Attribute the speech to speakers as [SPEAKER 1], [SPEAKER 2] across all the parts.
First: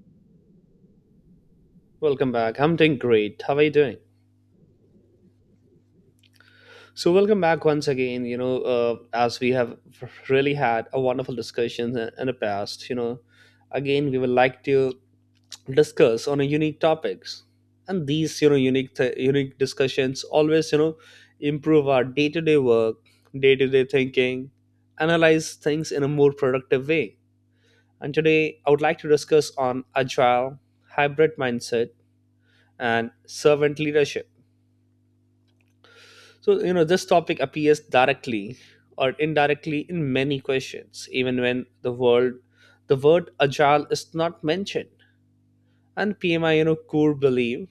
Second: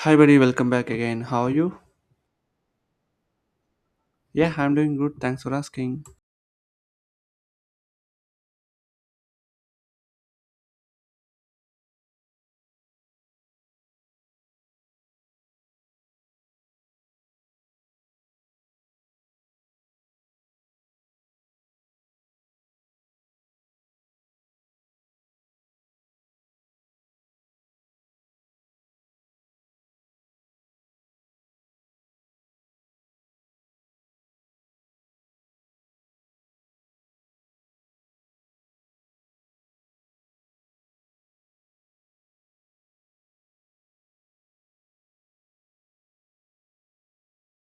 [SPEAKER 1] Hi, buddy. Welcome back again. How are you?
[SPEAKER 2] Welcome back. I'm doing great. How are you doing?
[SPEAKER 1] Yeah, I'm doing good. Thanks for asking.
[SPEAKER 2] So, welcome back once again. As we have really had a wonderful discussion in the past. Again, we would like to discuss on a unique topics, and these unique discussions always improve our day to day work, day to day thinking, analyze things in a more productive way. And today, I would like to discuss on agile, hybrid mindset, and servant leadership. So, this topic appears directly or indirectly in many questions, even when the word agile is not mentioned. And PMI, core belief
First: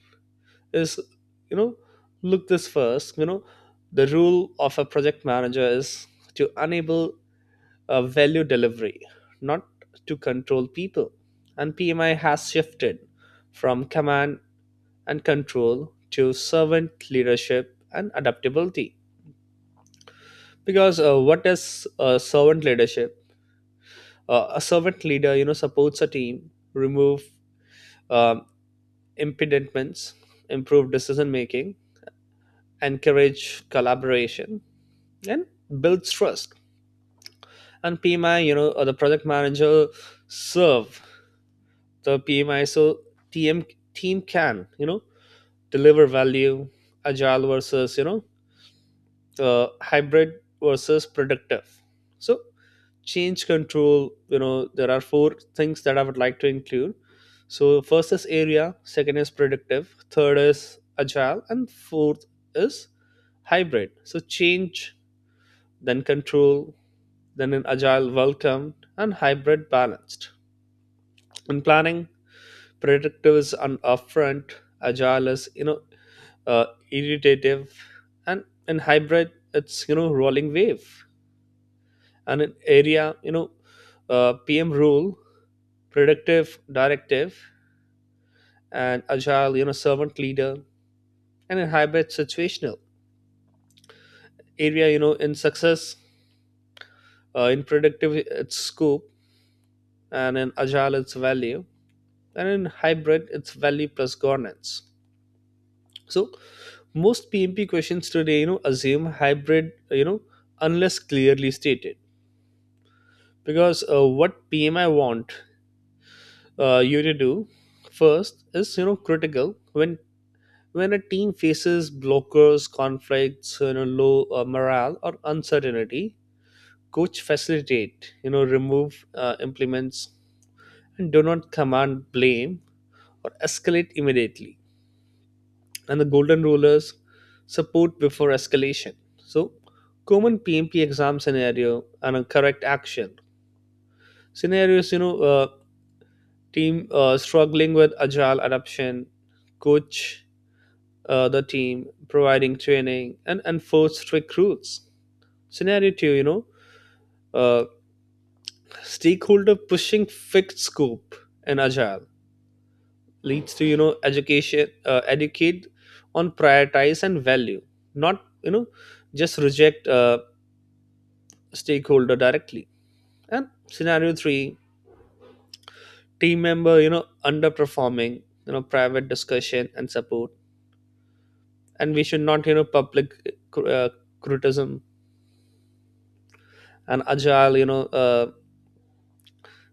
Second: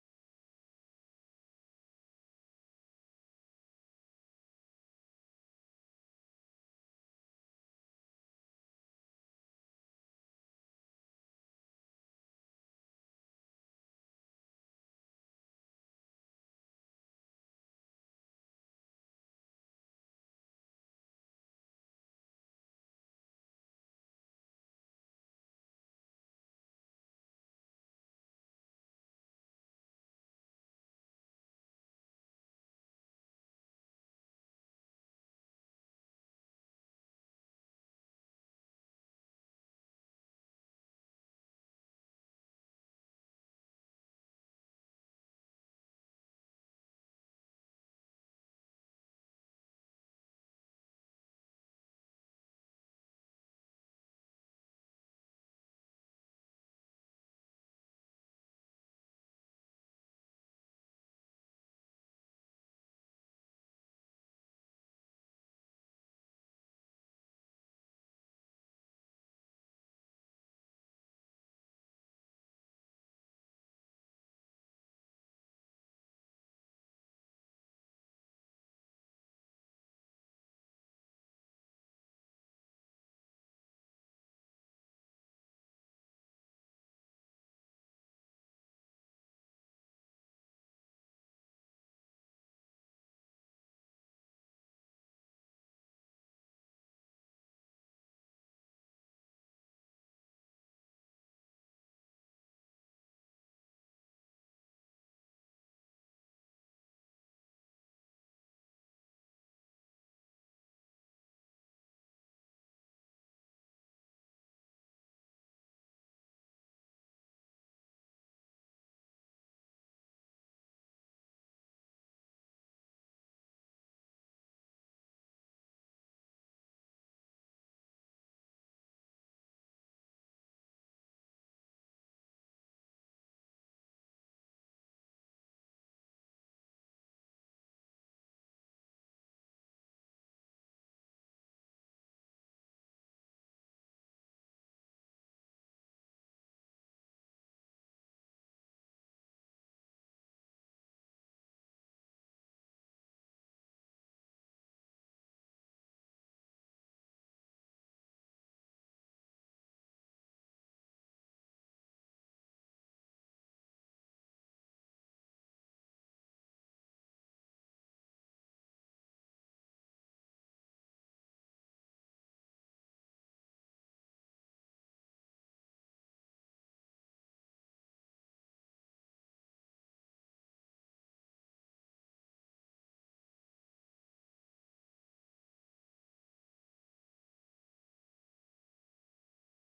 [SPEAKER 2] is, you know, look this first, the role of a project manager is to enable a value delivery, not to control people. And PMI has shifted from command and control to servant leadership and adaptability. Because what is servant leadership? A servant leader supports a team, remove um impediments, improve decision making, encourage collaboration, and builds trust. And PMI, the project manager serve the PMI, so team team can deliver value. Agile versus hybrid versus productive. So change control, there are four things that I would like to include. So first is area, second is predictive, third is agile, and fourth is hybrid. So change, then control, then an agile welcome and hybrid balanced. In planning, predictive is an upfront, agile is uh, iterative, and in hybrid it's rolling wave. And in area, PM rule, productive directive, and agile servant leader, and in hybrid situational. Area, in success, in productive it's scope, and in agile it's value, and in hybrid it's value plus governance. So most PMP questions today assume hybrid, unless clearly stated. Because what PMI want you to do first is, critical when a team faces blockers, conflicts, low morale or uncertainty, coach facilitate, remove implements, and do not command blame or escalate immediately. And the golden rulers support before escalation. So, common PMP exam scenario and a correct action scenarios. Team struggling with agile adoption, coach the team, providing training and enforce strict rules. Scenario two, uh, stakeholder pushing fixed scope, and agile leads to education, educate on prioritize and value, not just reject stakeholder directly. And scenario three, team member underperforming, private discussion and support, and we should not public uh, criticism. And agile,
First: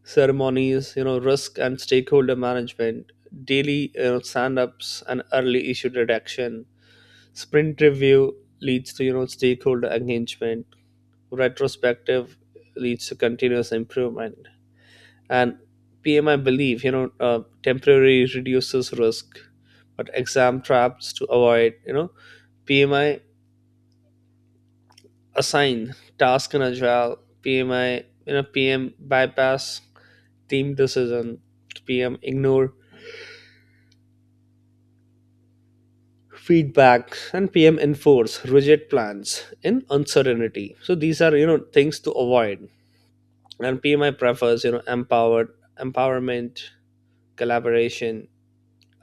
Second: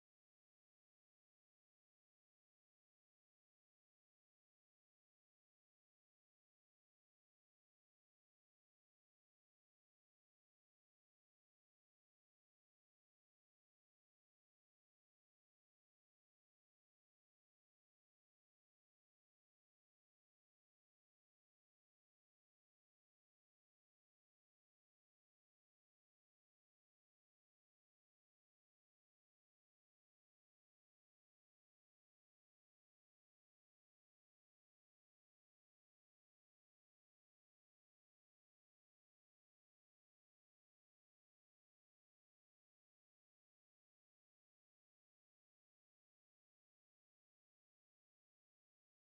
[SPEAKER 2] ceremonies, risk and stakeholder management, daily stand-ups and early issue redaction, sprint review leads to stakeholder engagement, retrospective leads to continuous improvement, and PMI believe temporary reduces risk, but exam traps to avoid. PMI assign task in agile, PMI PM bypass team decision, PM ignore feedbacks, and PM enforce rigid plans in uncertainty. So these are things to avoid. And PMI prefers empowered empowerment, collaboration,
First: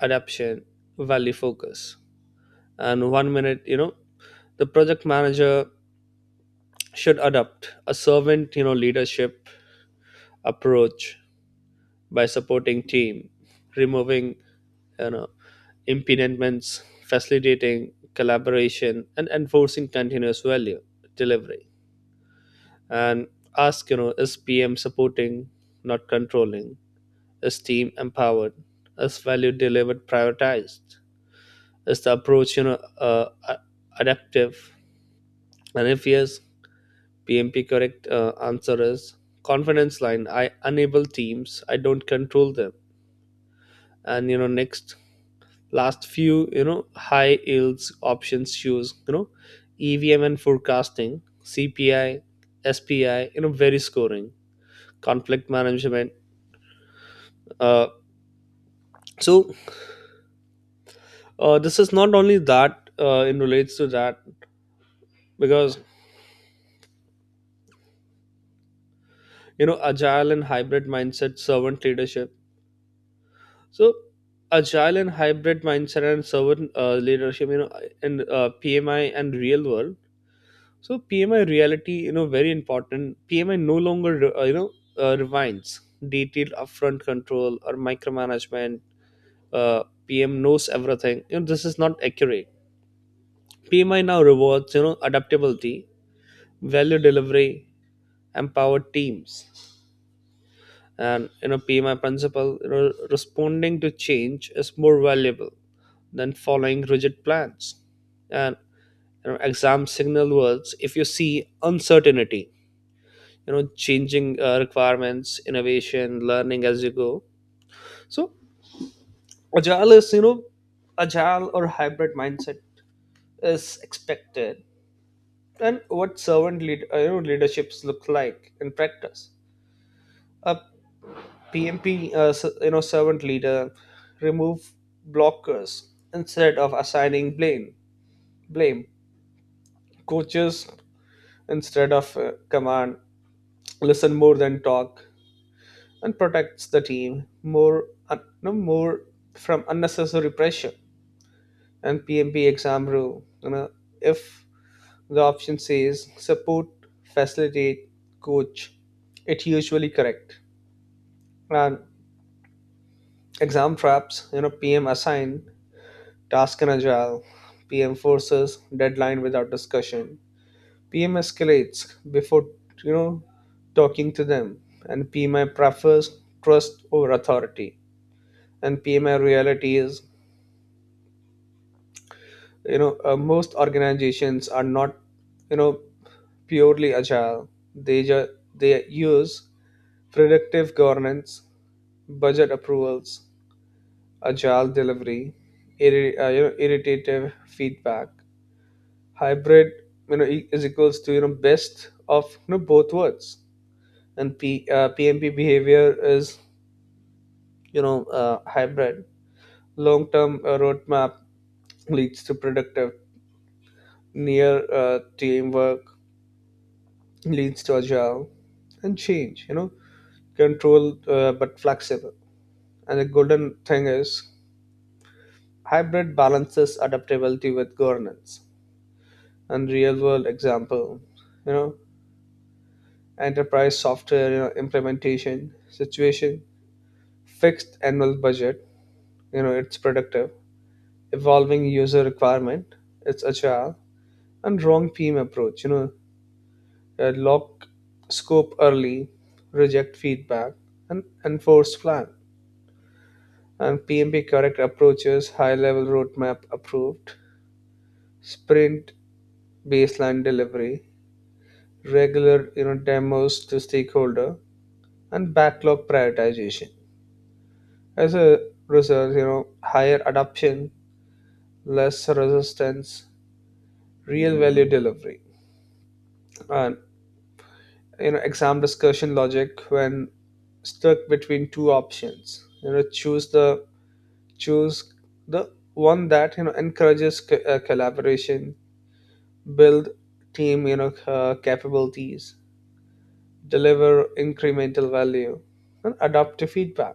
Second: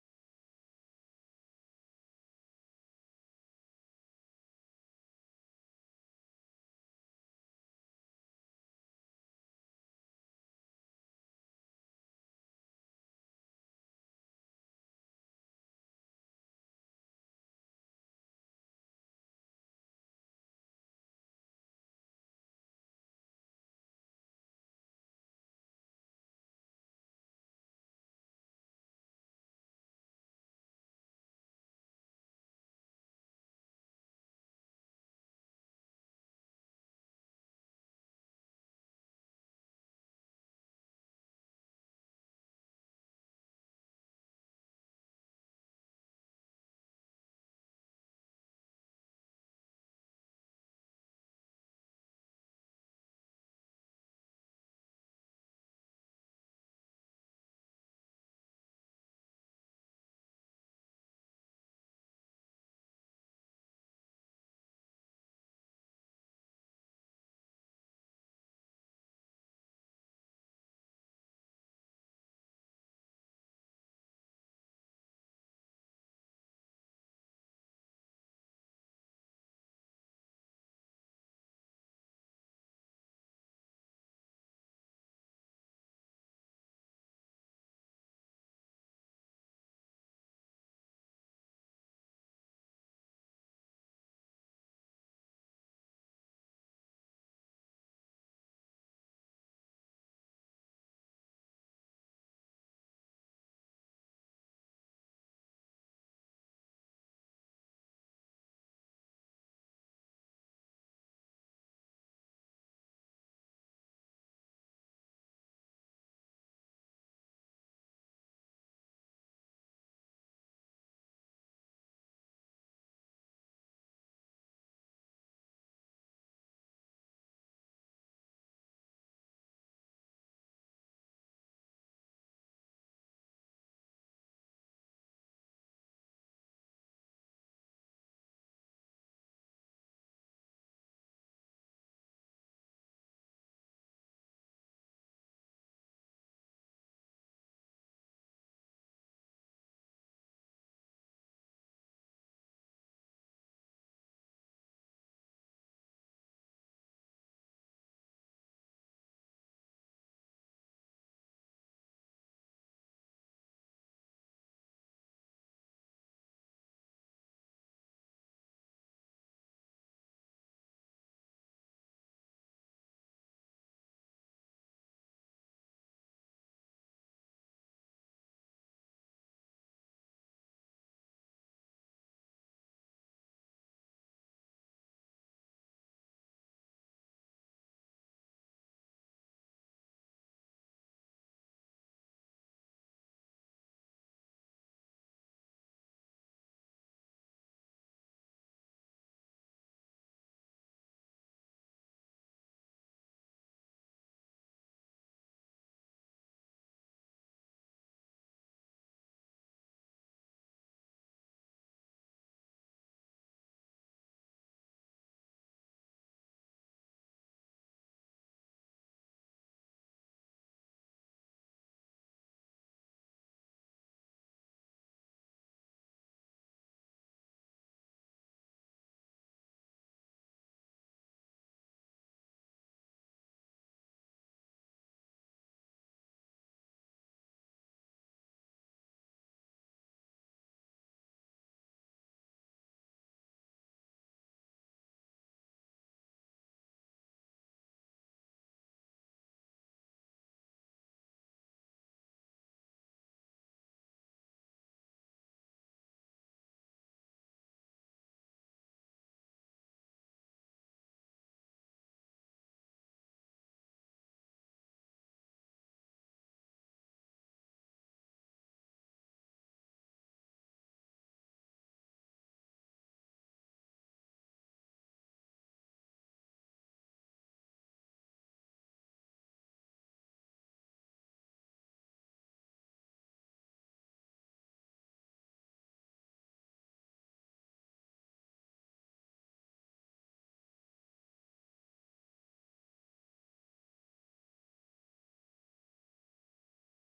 [SPEAKER 2] adaption, value focus. And one minute, the project manager should adopt a servant leadership approach by supporting team, removing you know impediments, facilitating collaboration, and enforcing continuous value delivery. And ask, is PM supporting, not controlling? Is team empowered? Is value delivered prioritized? Is the approach, adaptive? And if yes, PMP correct answer is confidence line. I enable teams. I don't control them. And next last few, high yields options choose, EVM and forecasting, CPI, SPI. Very scoring, conflict management, uh, so this is not only that in relates to that. Because agile and hybrid mindset, servant leadership. So agile and hybrid mindset and servant leadership, in PMI and real world. So PMI reality, very important. PMI no longer refines detailed upfront control or micromanagement. PM knows everything, this is not accurate. PMI now rewards adaptability, value delivery, empowered teams. And PMI principle, responding to change is more valuable than following rigid plans. And exam signal words, if you see uncertainty, changing requirements, innovation, learning as you go. So agile is, agile or hybrid mindset is expected. And what servant leaderships look like in practice? A PMP, servant leader, remove blockers instead of assigning blame. Blame Coaches instead of command. Listen more than talk, and protects the team no more from unnecessary pressure. And PMP exam rule, if the option says support, facilitate, coach, it usually correct. And exam traps, PM assign task and agile. PM forces deadline without discussion. PM escalates before you know talking to them, and PMI prefers trust over authority. And PMI reality is, most organizations are not you know purely agile. They ju- they use predictive governance, budget approvals, agile delivery, irritative feedback, hybrid is equals to best of both worlds. And PMP behavior is, hybrid long term roadmap leads to productive, near teamwork leads to agile, and change controlled but flexible. And the golden thing is hybrid balances adaptability with governance. And real world example, you know enterprise software, implementation situation, fixed annual budget, it's productive, evolving user requirement, it's agile, and wrong team approach, lock scope early, reject feedback, and enforce plan. And PMP correct approaches, high level roadmap approved, sprint baseline delivery, regular demos to stakeholder, and backlog prioritization. As a result, higher adoption, less resistance, real value delivery. And exam discussion logic, when stuck between two options, choose the one that encourages collaboration, build team capabilities, deliver incremental value, and adopt feedback.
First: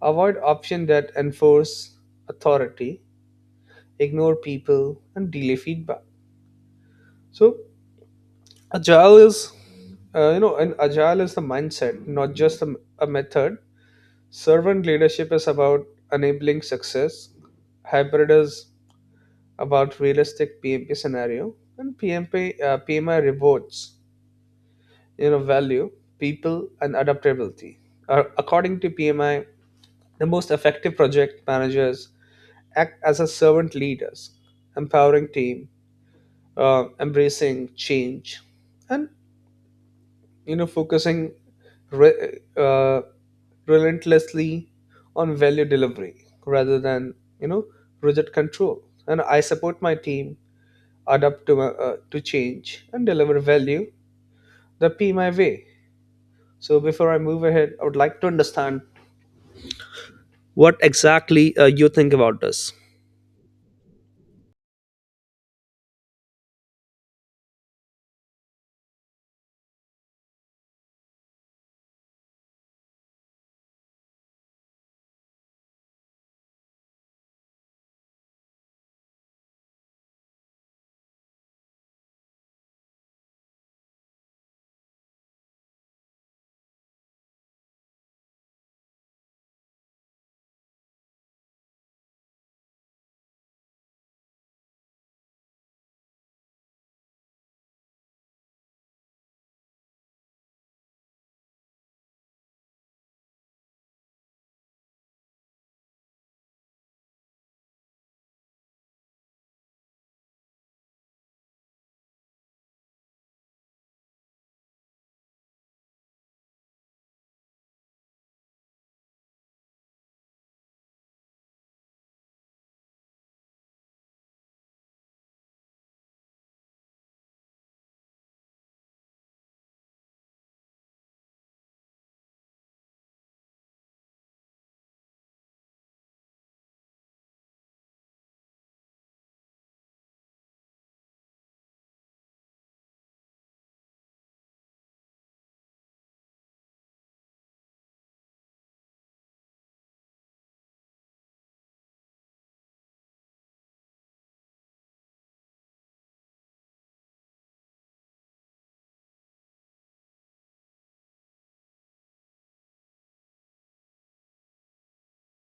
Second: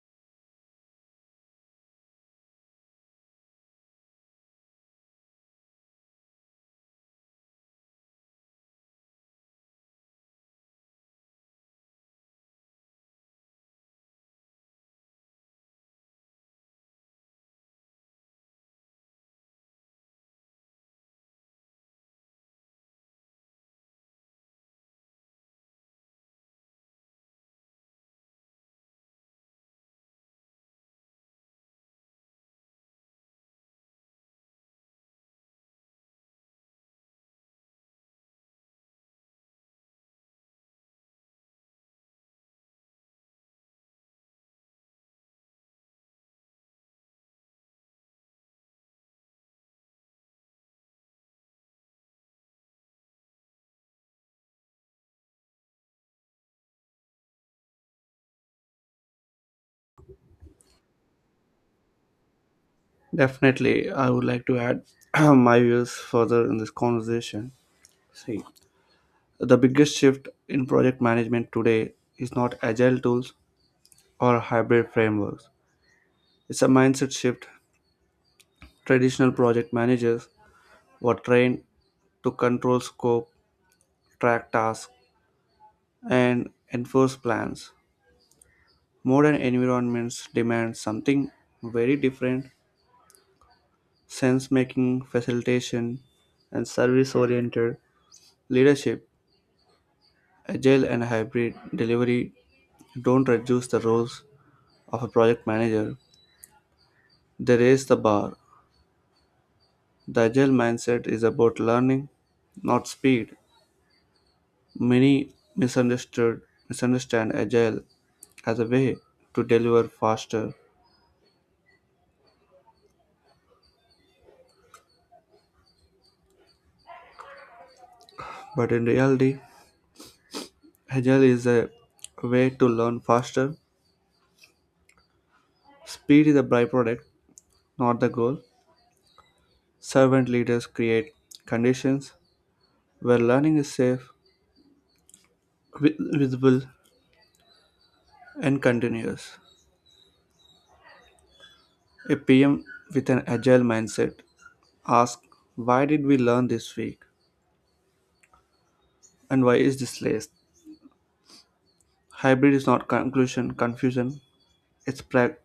[SPEAKER 2] Avoid option that enforce authority, ignore people, and delay feedback. So Agile is, you know, and agile is the mindset, not just a method. Servant leadership is about enabling success. Hybrid is about realistic PMP scenario, and PMP uh, PMI rewards value, people, and adaptability. According to PMI, the most effective project managers act as a servant leaders, empowering team, embracing change, and focusing re- uh, relentlessly on value delivery rather than you know rigid control. And I support my team, adapt to change, and deliver value. That be my way. So before I move ahead, I would like to understand what exactly you think about this.
[SPEAKER 1] Definitely, I would like to add my views further in this conversation. See, the biggest shift in project management today is not agile tools or hybrid frameworks. It's a mindset shift. Traditional project managers were trained to control scope, track tasks, and enforce plans. Modern environments demand something very different: sense making, facilitation, and service oriented leadership. Agile and hybrid delivery don't reduce the roles of a project manager, they raise the bar. The agile mindset is about learning, not speed. Many misunderstood misunderstand agile as a way to deliver faster, but in reality, agile is a way to learn faster. Speed is a byproduct, not the goal. Servant leaders create conditions where learning is safe, visible, and continuous. A PM with an agile mindset asks, "Why did we learn this week? And why is this list?" Hybrid is not conclusion, confusion, it's, pra-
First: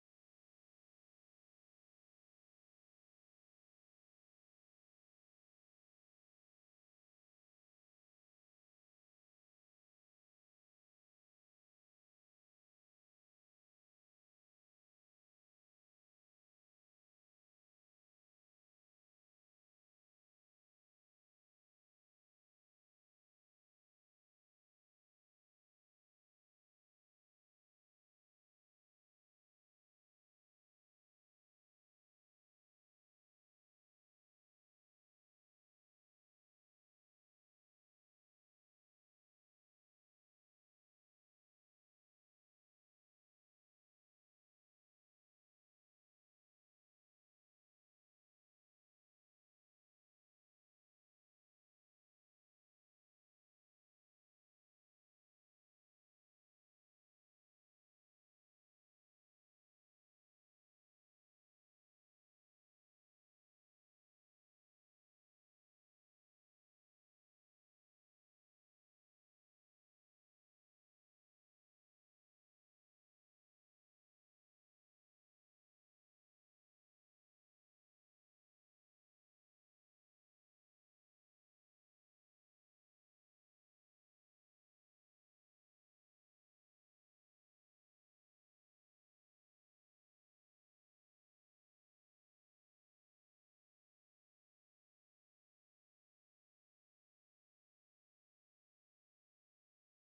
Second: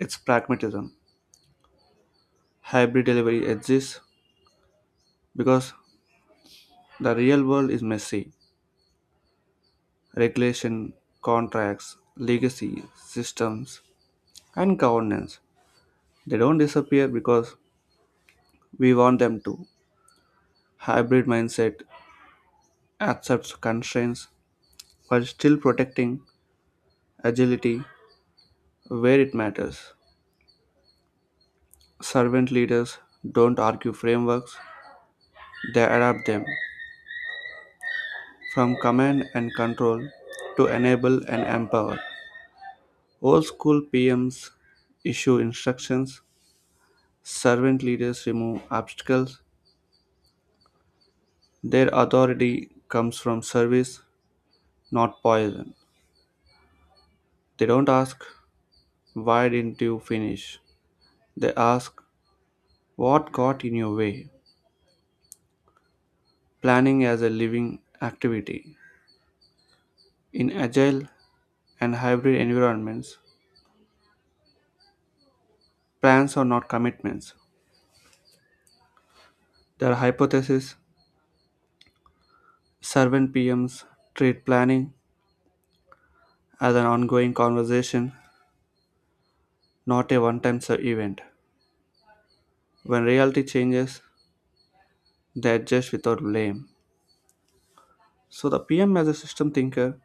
[SPEAKER 1] it's pragmatism. Hybrid delivery exists because the real world is messy. Regulation, contracts, legacy, systems, and governance. They don't disappear because we want them to. Hybrid mindset accepts constraints while still protecting agility where it matters. Servant leaders don't argue frameworks, they adapt them from command and control to enable and empower. Old school PMs issue instructions, servant leaders remove obstacles. Their authority comes from service, not poison. They don't ask, "Why didn't you finish?" They ask, "What got in your way?" Planning as a living activity. In agile and hybrid environments, plans are not commitments. They are hypotheses. Servant PMs treat planning as an ongoing conversation, not a one time event. When reality changes, they adjust without blame. So the PM as a system thinker,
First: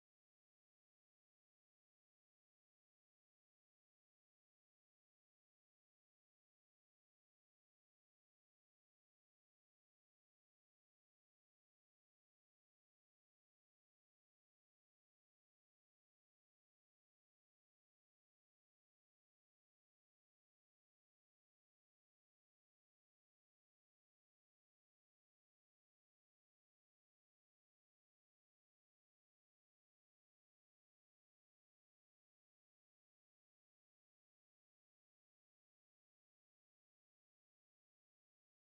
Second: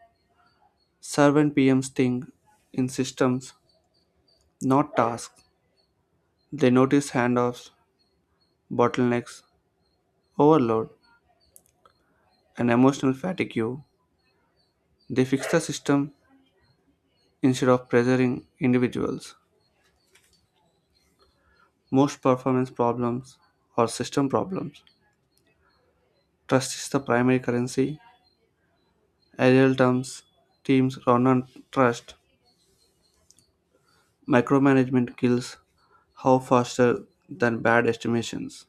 [SPEAKER 1] servant PMs think in systems, not tasks. They notice handoffs, bottlenecks, overload, and emotional fatigue. They fix the system instead of pressuring individuals. Most performance problems are system problems. Trust is the primary currency. Ideal terms, teams run on trust. Micromanagement kills how faster than bad estimations.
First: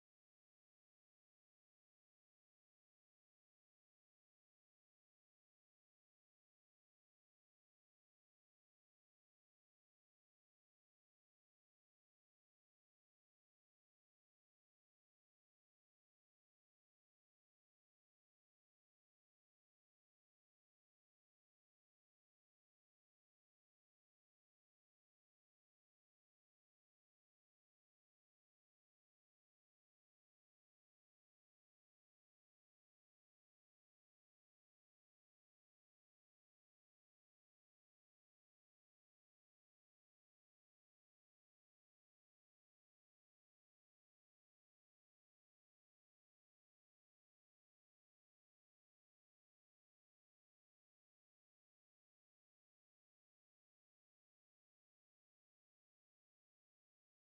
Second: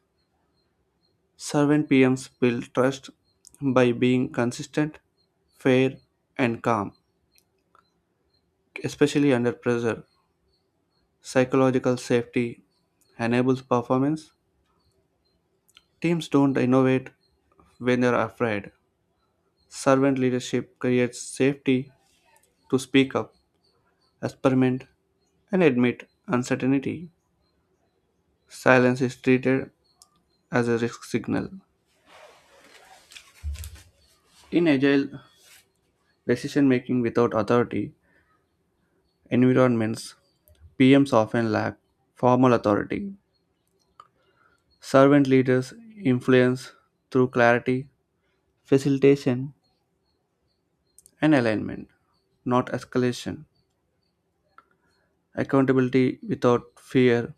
[SPEAKER 1] Servant PMs build trust by being consistent, fair, and calm, especially under pressure. Psychological safety enables performance. Teams don't innovate when they're afraid. Servant leadership creates safety to speak up, experiment, and admit uncertainty. Silence is treated as a risk signal. In agile decision making without authority environments, PMs often lack formal authority. Servant leaders influence through clarity, facilitation, and alignment, not escalation. Accountability without fear.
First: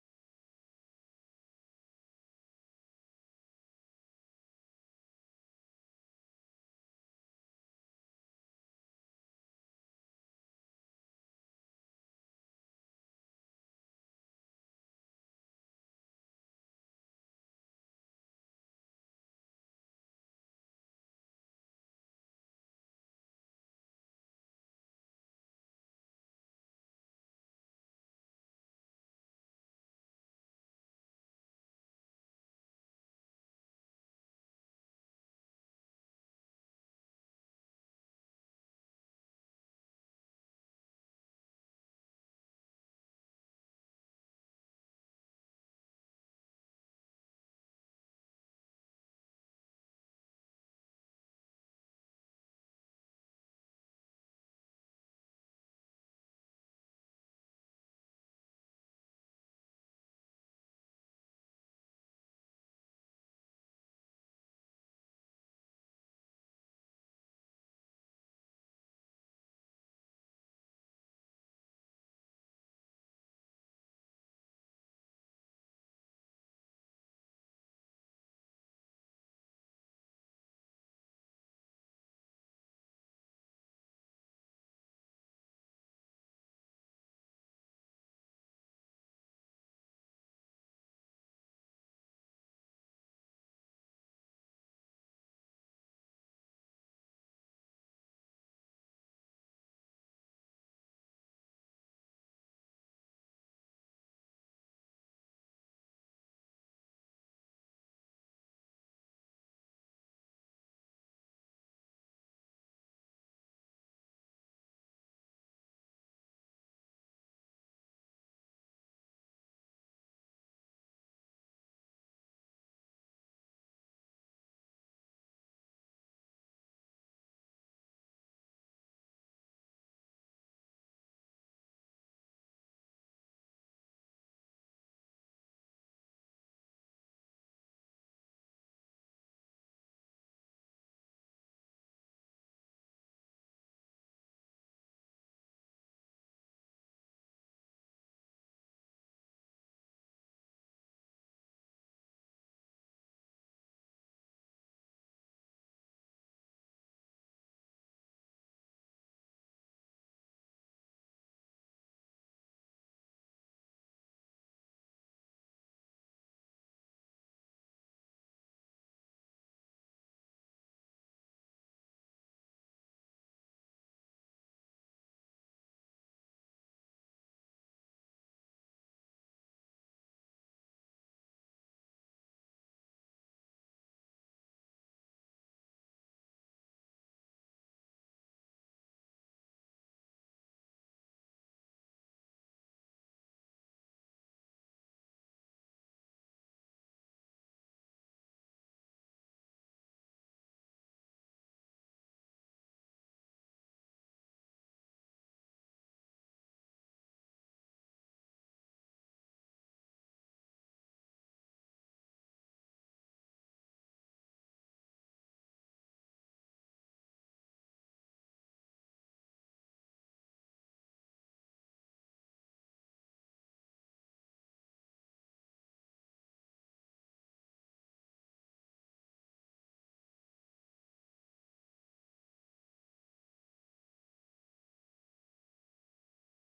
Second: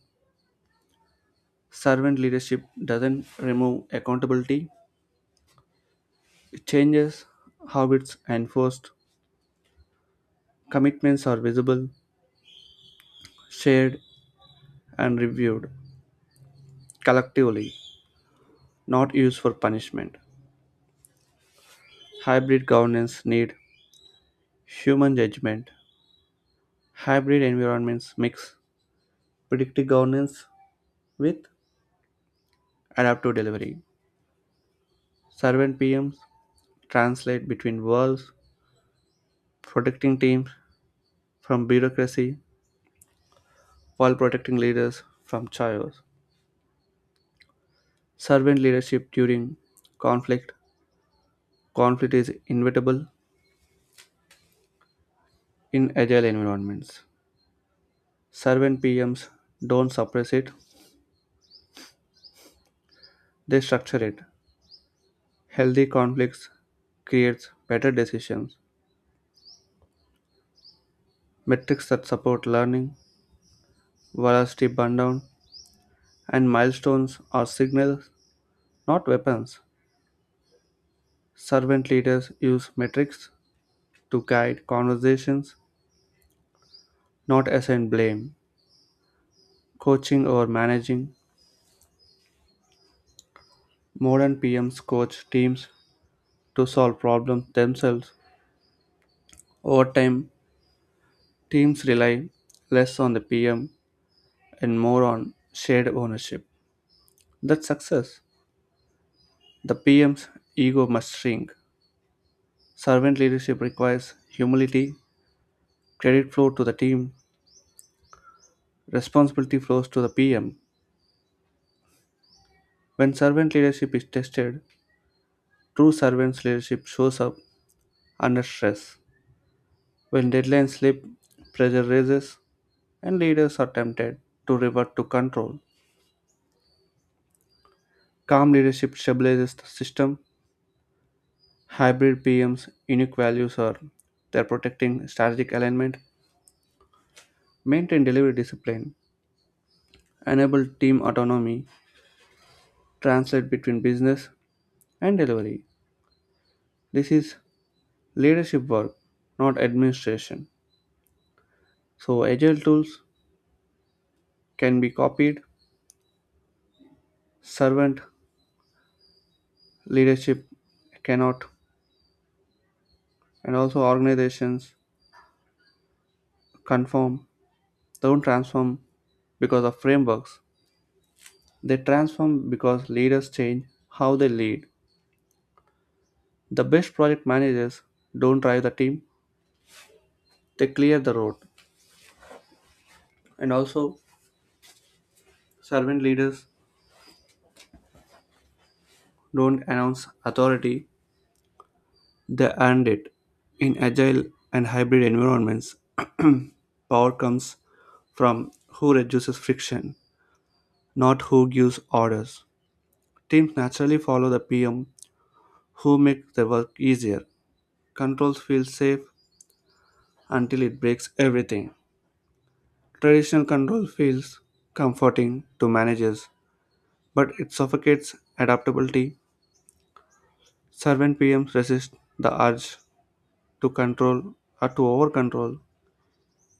[SPEAKER 1] Servant leadership doesn't remove accountability. Changes, habits, and forced commitments are visible, shared, and reviewed collectively, not used for punishment. Hybrid governance need human judgment. Hybrid environments mix predictive governance with adaptive delivery. Servant PMs translate between worlds, protecting teams from bureaucracy while protecting leaders from chaos. Servant leadership during conflict. Conflict is inevitable in agile environments. Servant PMs don't suppress it, they structure it. Healthy conflicts creates better decisions. Metrics that support learning, velocity burndown, and milestones are signals, not weapons. Servant leaders use metrics to guide conversations, not assign blame. Coaching or managing, modern PMs coach teams to solve problems themselves. Over time, teams rely less on the PM and more on shared ownership. That's success. The PM's ego must shrink. Servant leadership requires humility, credit flow to the team, responsibility flows to the PM. When servant leadership is tested, true servant's leadership shows up under stress. When deadlines slip, pressure rises, and leaders are tempted to revert to control. Calm leadership stabilizes the system. Hybrid PM's unique values are they're protecting strategic alignment, maintain delivery discipline, enable team autonomy, translate between business and delivery. This is leadership work, not administration. So, agile tools can be copied, servant leadership cannot, and also organizations conform, don't transform because of frameworks. They transform because leaders change how they lead. The best project managers don't drive the team, they clear the road. And also, servant leaders don't announce authority, they earned it. In agile and hybrid environments, power comes from who reduces friction, not who gives orders. Teams naturally follow the PM who makes the work easier. Controls feel safe until it breaks everything. Traditional control feels comforting to managers, but it suffocates adaptability. Servant PMs resist the urge to control or to over control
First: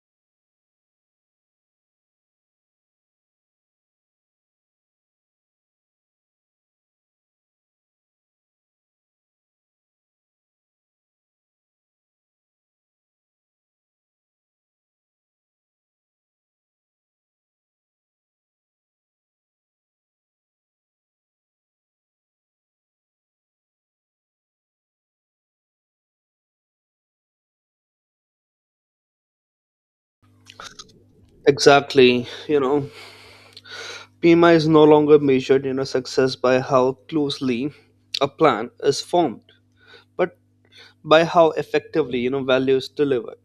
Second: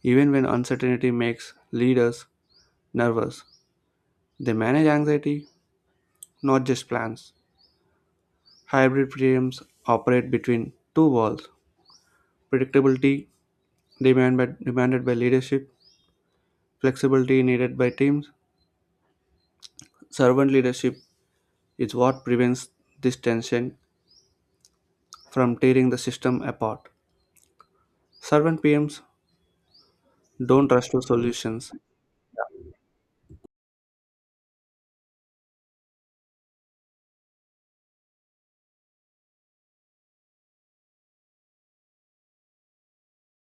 [SPEAKER 1] even when uncertainty makes leaders nervous. They manage anxiety, not just plans. Hybrid teams operate between two worlds: predictability demanded by leadership, flexibility needed by teams. Servant leadership is what prevents this tension from tearing the system apart. Servant PMs don't rush to solutions.
[SPEAKER 2] Exactly. PMI is no longer measured, success by how closely a plan is formed, but by how effectively, value is delivered.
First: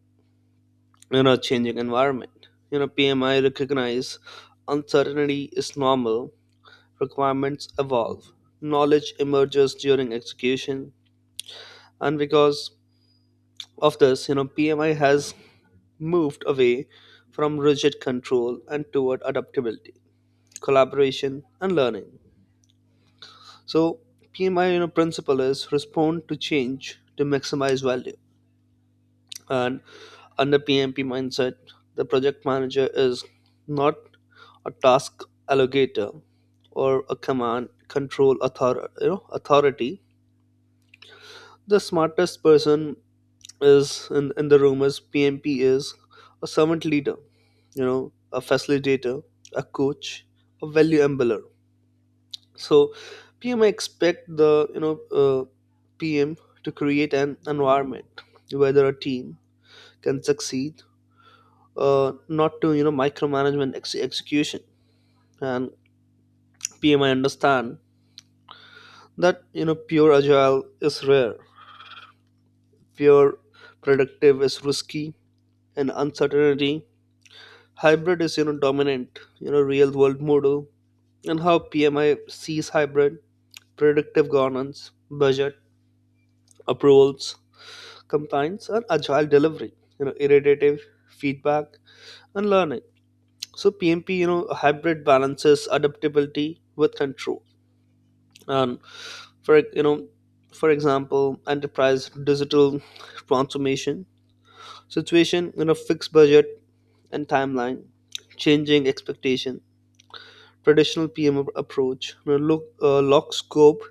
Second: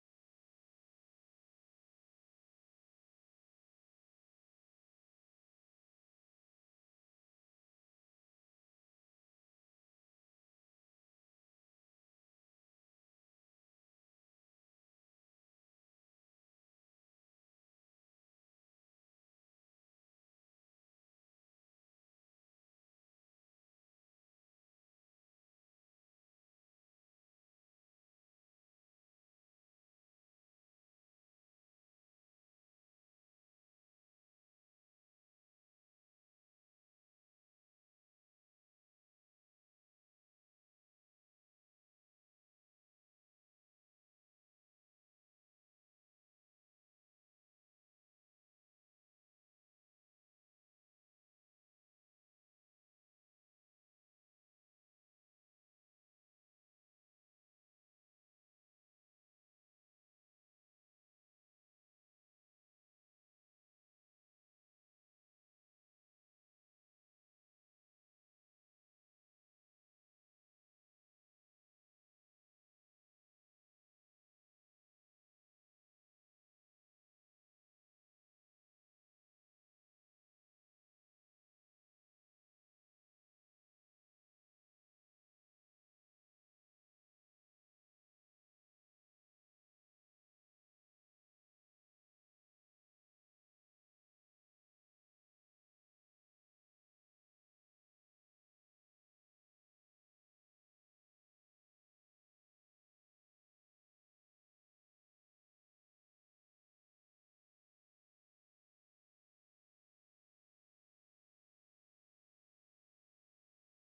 [SPEAKER 2] Changing environment, PMI recognize uncertainty is normal, requirements evolve, knowledge emerges during execution. And because of this, PMI has moved away from rigid control and toward adaptability, collaboration, and learning. So PMI, principle is respond to change to maximize value. And under PMP mindset, the project manager is not a task allocator or a command control authority. The smartest person is in the room is PMP is a servant leader, a facilitator, a coach, a value embeller. So PM expect the PM to create an environment where a team can succeed, not to micromanagement execution. And PMI understand that, pure agile is rare, pure productive is risky, and uncertainty hybrid is dominant, real world model. And how PMI sees hybrid, predictive governance, budget approvals, compliance, and agile delivery, iterative feedback and learning. So PMP, hybrid balances adaptability with control. And for for example, enterprise digital transformation situation, fixed budget and timeline, changing expectation, traditional PM approach, you know, look lock scope,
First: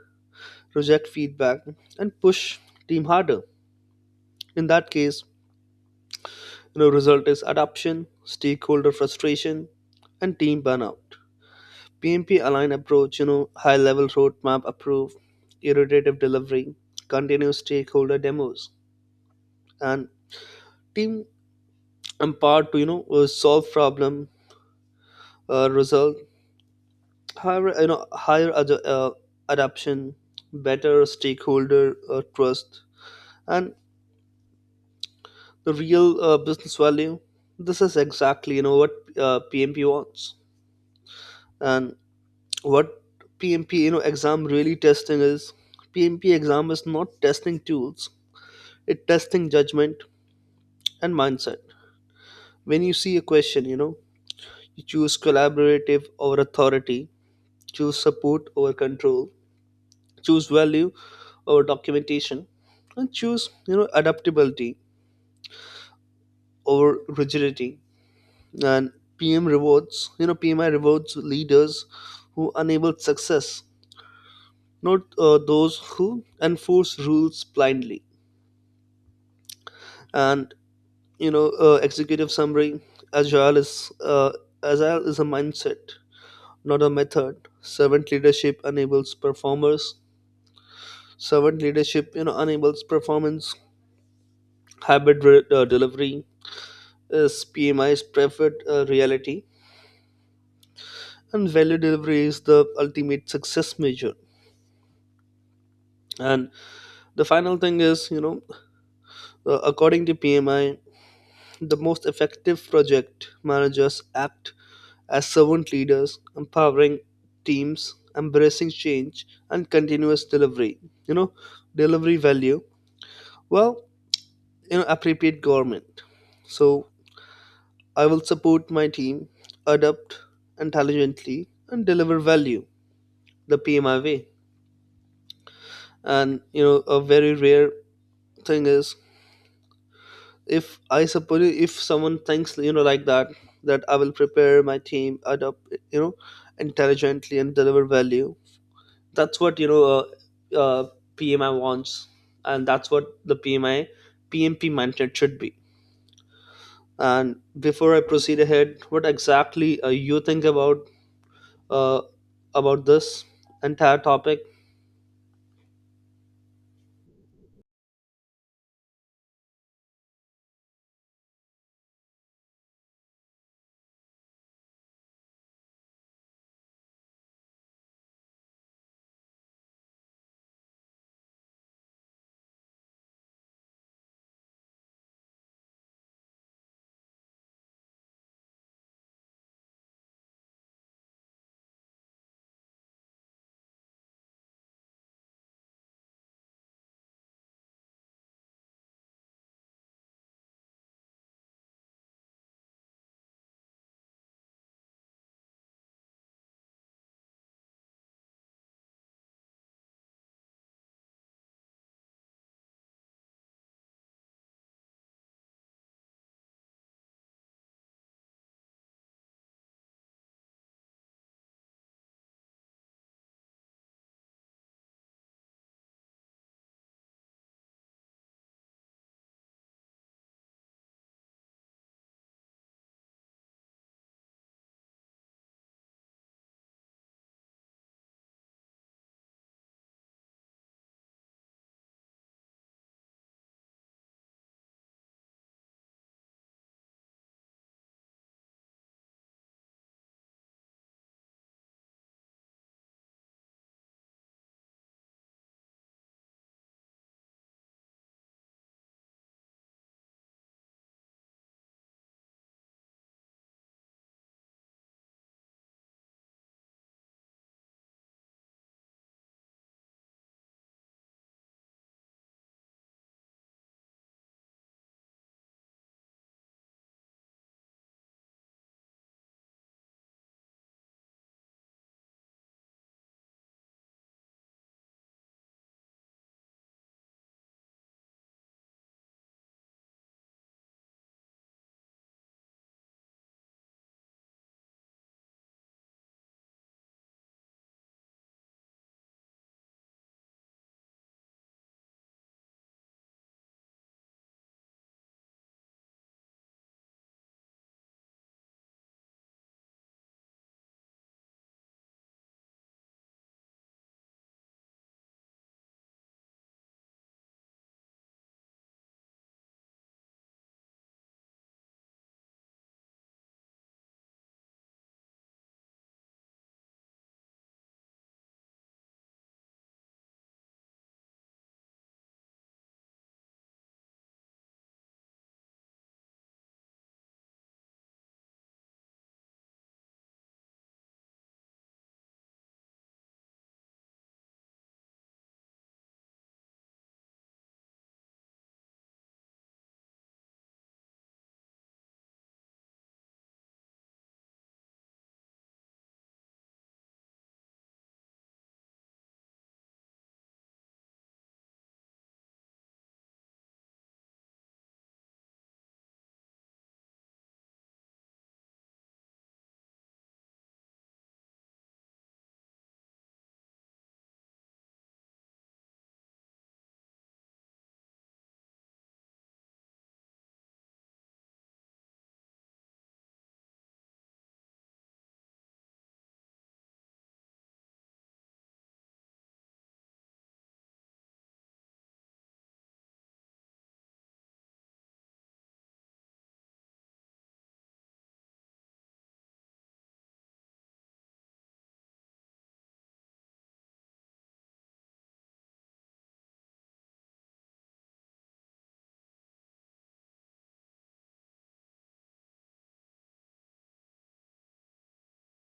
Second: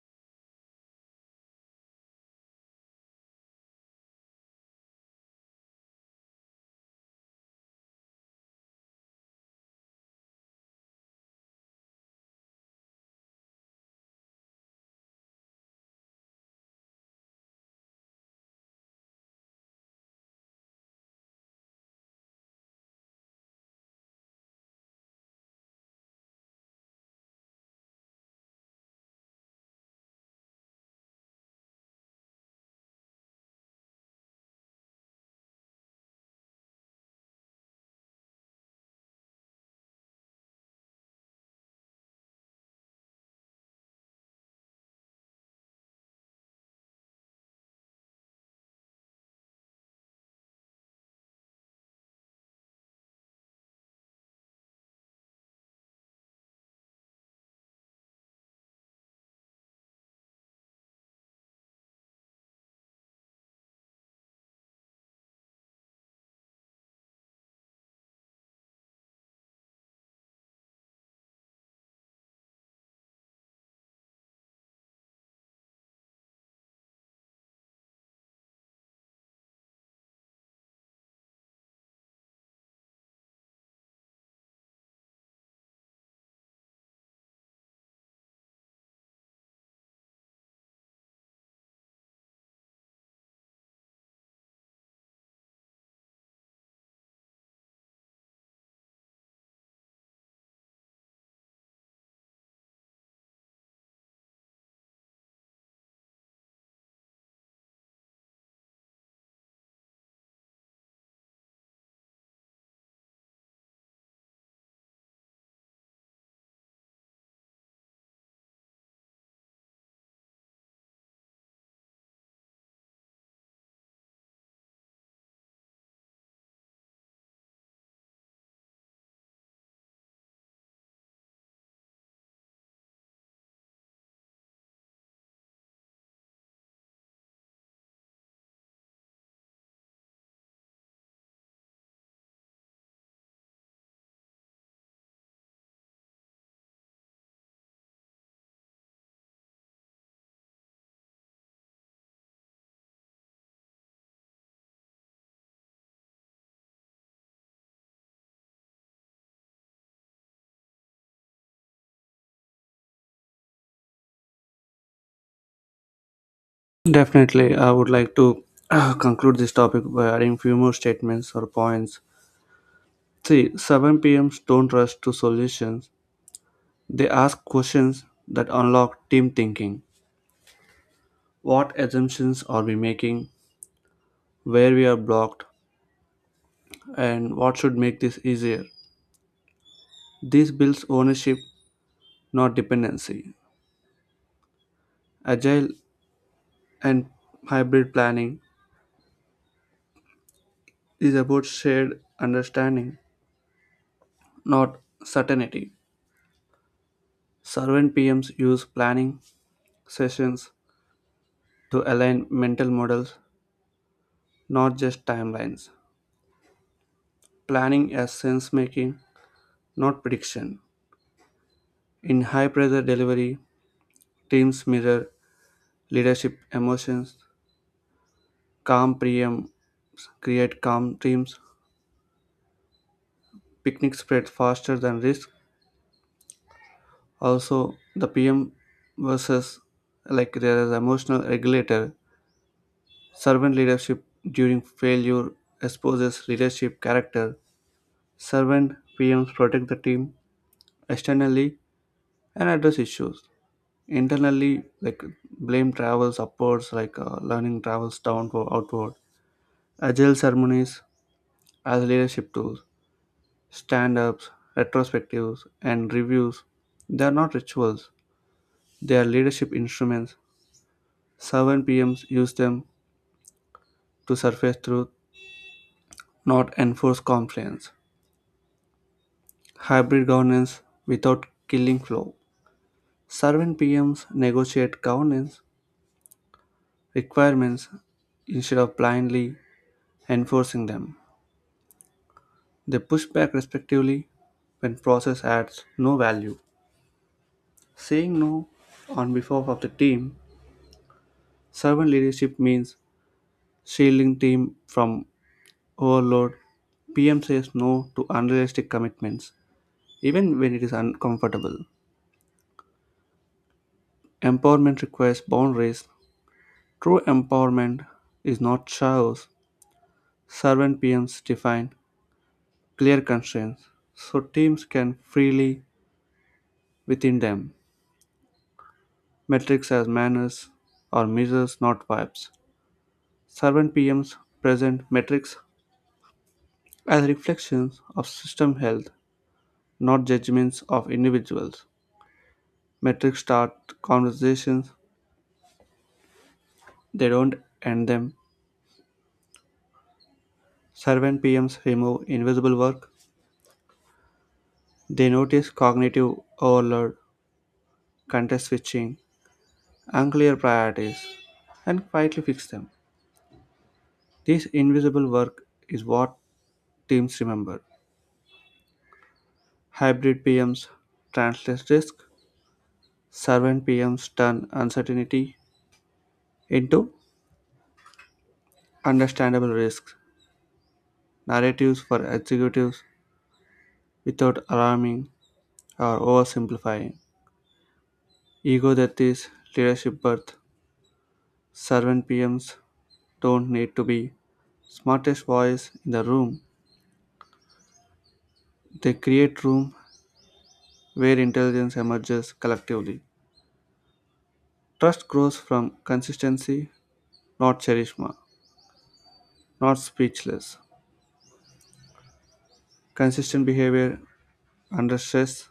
[SPEAKER 2] reject feedback, and push team harder. In that case, result is adoption stakeholder frustration and team burnout. PMP aligned approach, high level roadmap approve, iterative delivery, continuous stakeholder demos, and team empowered to solve problem. Result, higher higher adoption, better stakeholder trust, and the real business value. This is exactly what PMP wants. And what PMP, exam really testing is, PMP exam is not testing tools, it testing judgment and mindset. When you see a question, you choose collaborative over authority, choose support over control, choose value over documentation, and choose adaptability over rigidity. And PM rewards, PMI rewards leaders who enable success, not those who enforce rules blindly. And executive summary, agile is uh, agile is a mindset, not a method. Servant leadership enables performance. Hybrid delivery is PMI is preferred reality, and value delivery is the ultimate success measure. And the final thing is, according to PMI, the most effective project managers act as servant leaders, empowering teams, embracing change, and continuous delivery. You know, delivery value. Well, appropriate government. So I will support my team, adapt intelligently, and deliver value the PMI way. And a very rare thing is, if I suppose if someone thinks like that, that I will prepare my team adopt, you know intelligently, and deliver value, that's what uh, PMI wants, and that's what the pmi PMP mindset should be. And before I proceed ahead, what exactly you think uh, about this entire topic?
[SPEAKER 1] Definitely, I would like to conclude this topic by adding few more statements or points. See, 7 PMs don't rush to solutions. They ask questions that unlock team thinking. What assumptions are we making? Where we are blocked? And what should make this easier? This builds ownership, not dependency. Agile and hybrid planning is about shared understanding, not certainty. Servant PMs use planning sessions to align mental models, not just timelines. Planning as sense making, not prediction. In high pressure delivery, teams mirror leadership emotions. Calm PMs create calm teams. Picnic spread faster than risk. Also, the PM versus like there is emotional regulator. Servant leadership during failure exposes leadership character. Servant PMs protect the team externally and address issues internally, like blame travels upwards, like learning travels downward, outward. Agile ceremonies as leadership tools, stand ups, retrospectives, and reviews. They are not rituals, they are leadership instruments. Servant PMs use them to surface truth, not enforce compliance. Hybrid governance without killing flow. Servant PMs negotiate governance requirements instead of blindly enforcing them. They push back respectively when process adds no value. Saying no on behalf of the team. Servant leadership means shielding team from overload. PM says no to unrealistic commitments, even when it is uncomfortable. Empowerment requires boundaries. True empowerment is not chaos. Servant PMs define clear constraints so teams can freely within them. Metrics as manners or measures, not vibes. Servant PMs present metrics as reflections of system health, not judgments of individuals. Metrics start conversations, they don't end them. Servant PMs remove invisible work, they notice cognitive overload, context switching, unclear priorities, and quietly fix them. This invisible work is what teams remember. Hybrid PMs translate risk, servant PMs turn uncertainty into understandable risks, narratives for executives without alarming or oversimplifying. Ego that is leadership birth. Servant PMs don't need to be smartest voice in the room. They create room where intelligence emerges collectively. Trust grows from consistency, not charisma, not speechless. Consistent behavior under stress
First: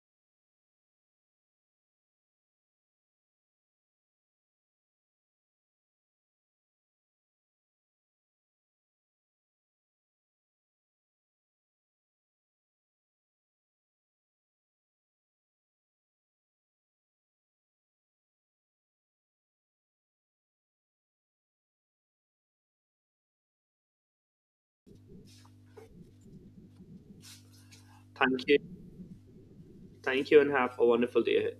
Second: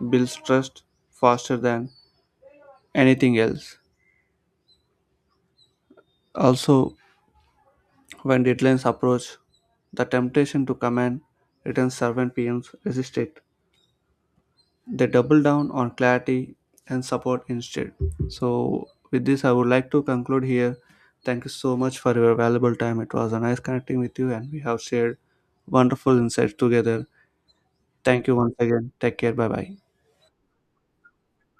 [SPEAKER 1] builds trust faster than anything else. Also, when deadlines approach, the temptation to command return servant PMs resist it. They double down on clarity and support instead. So, with this, I would like to conclude here. Thank you so much for your valuable time. It was a nice connecting with you, and we have shared wonderful insights together. Thank you
[SPEAKER 2] Thank
[SPEAKER 1] once
[SPEAKER 2] you.
[SPEAKER 1] again. Take care. Bye bye.
[SPEAKER 2] Thank you and have a wonderful day ahead.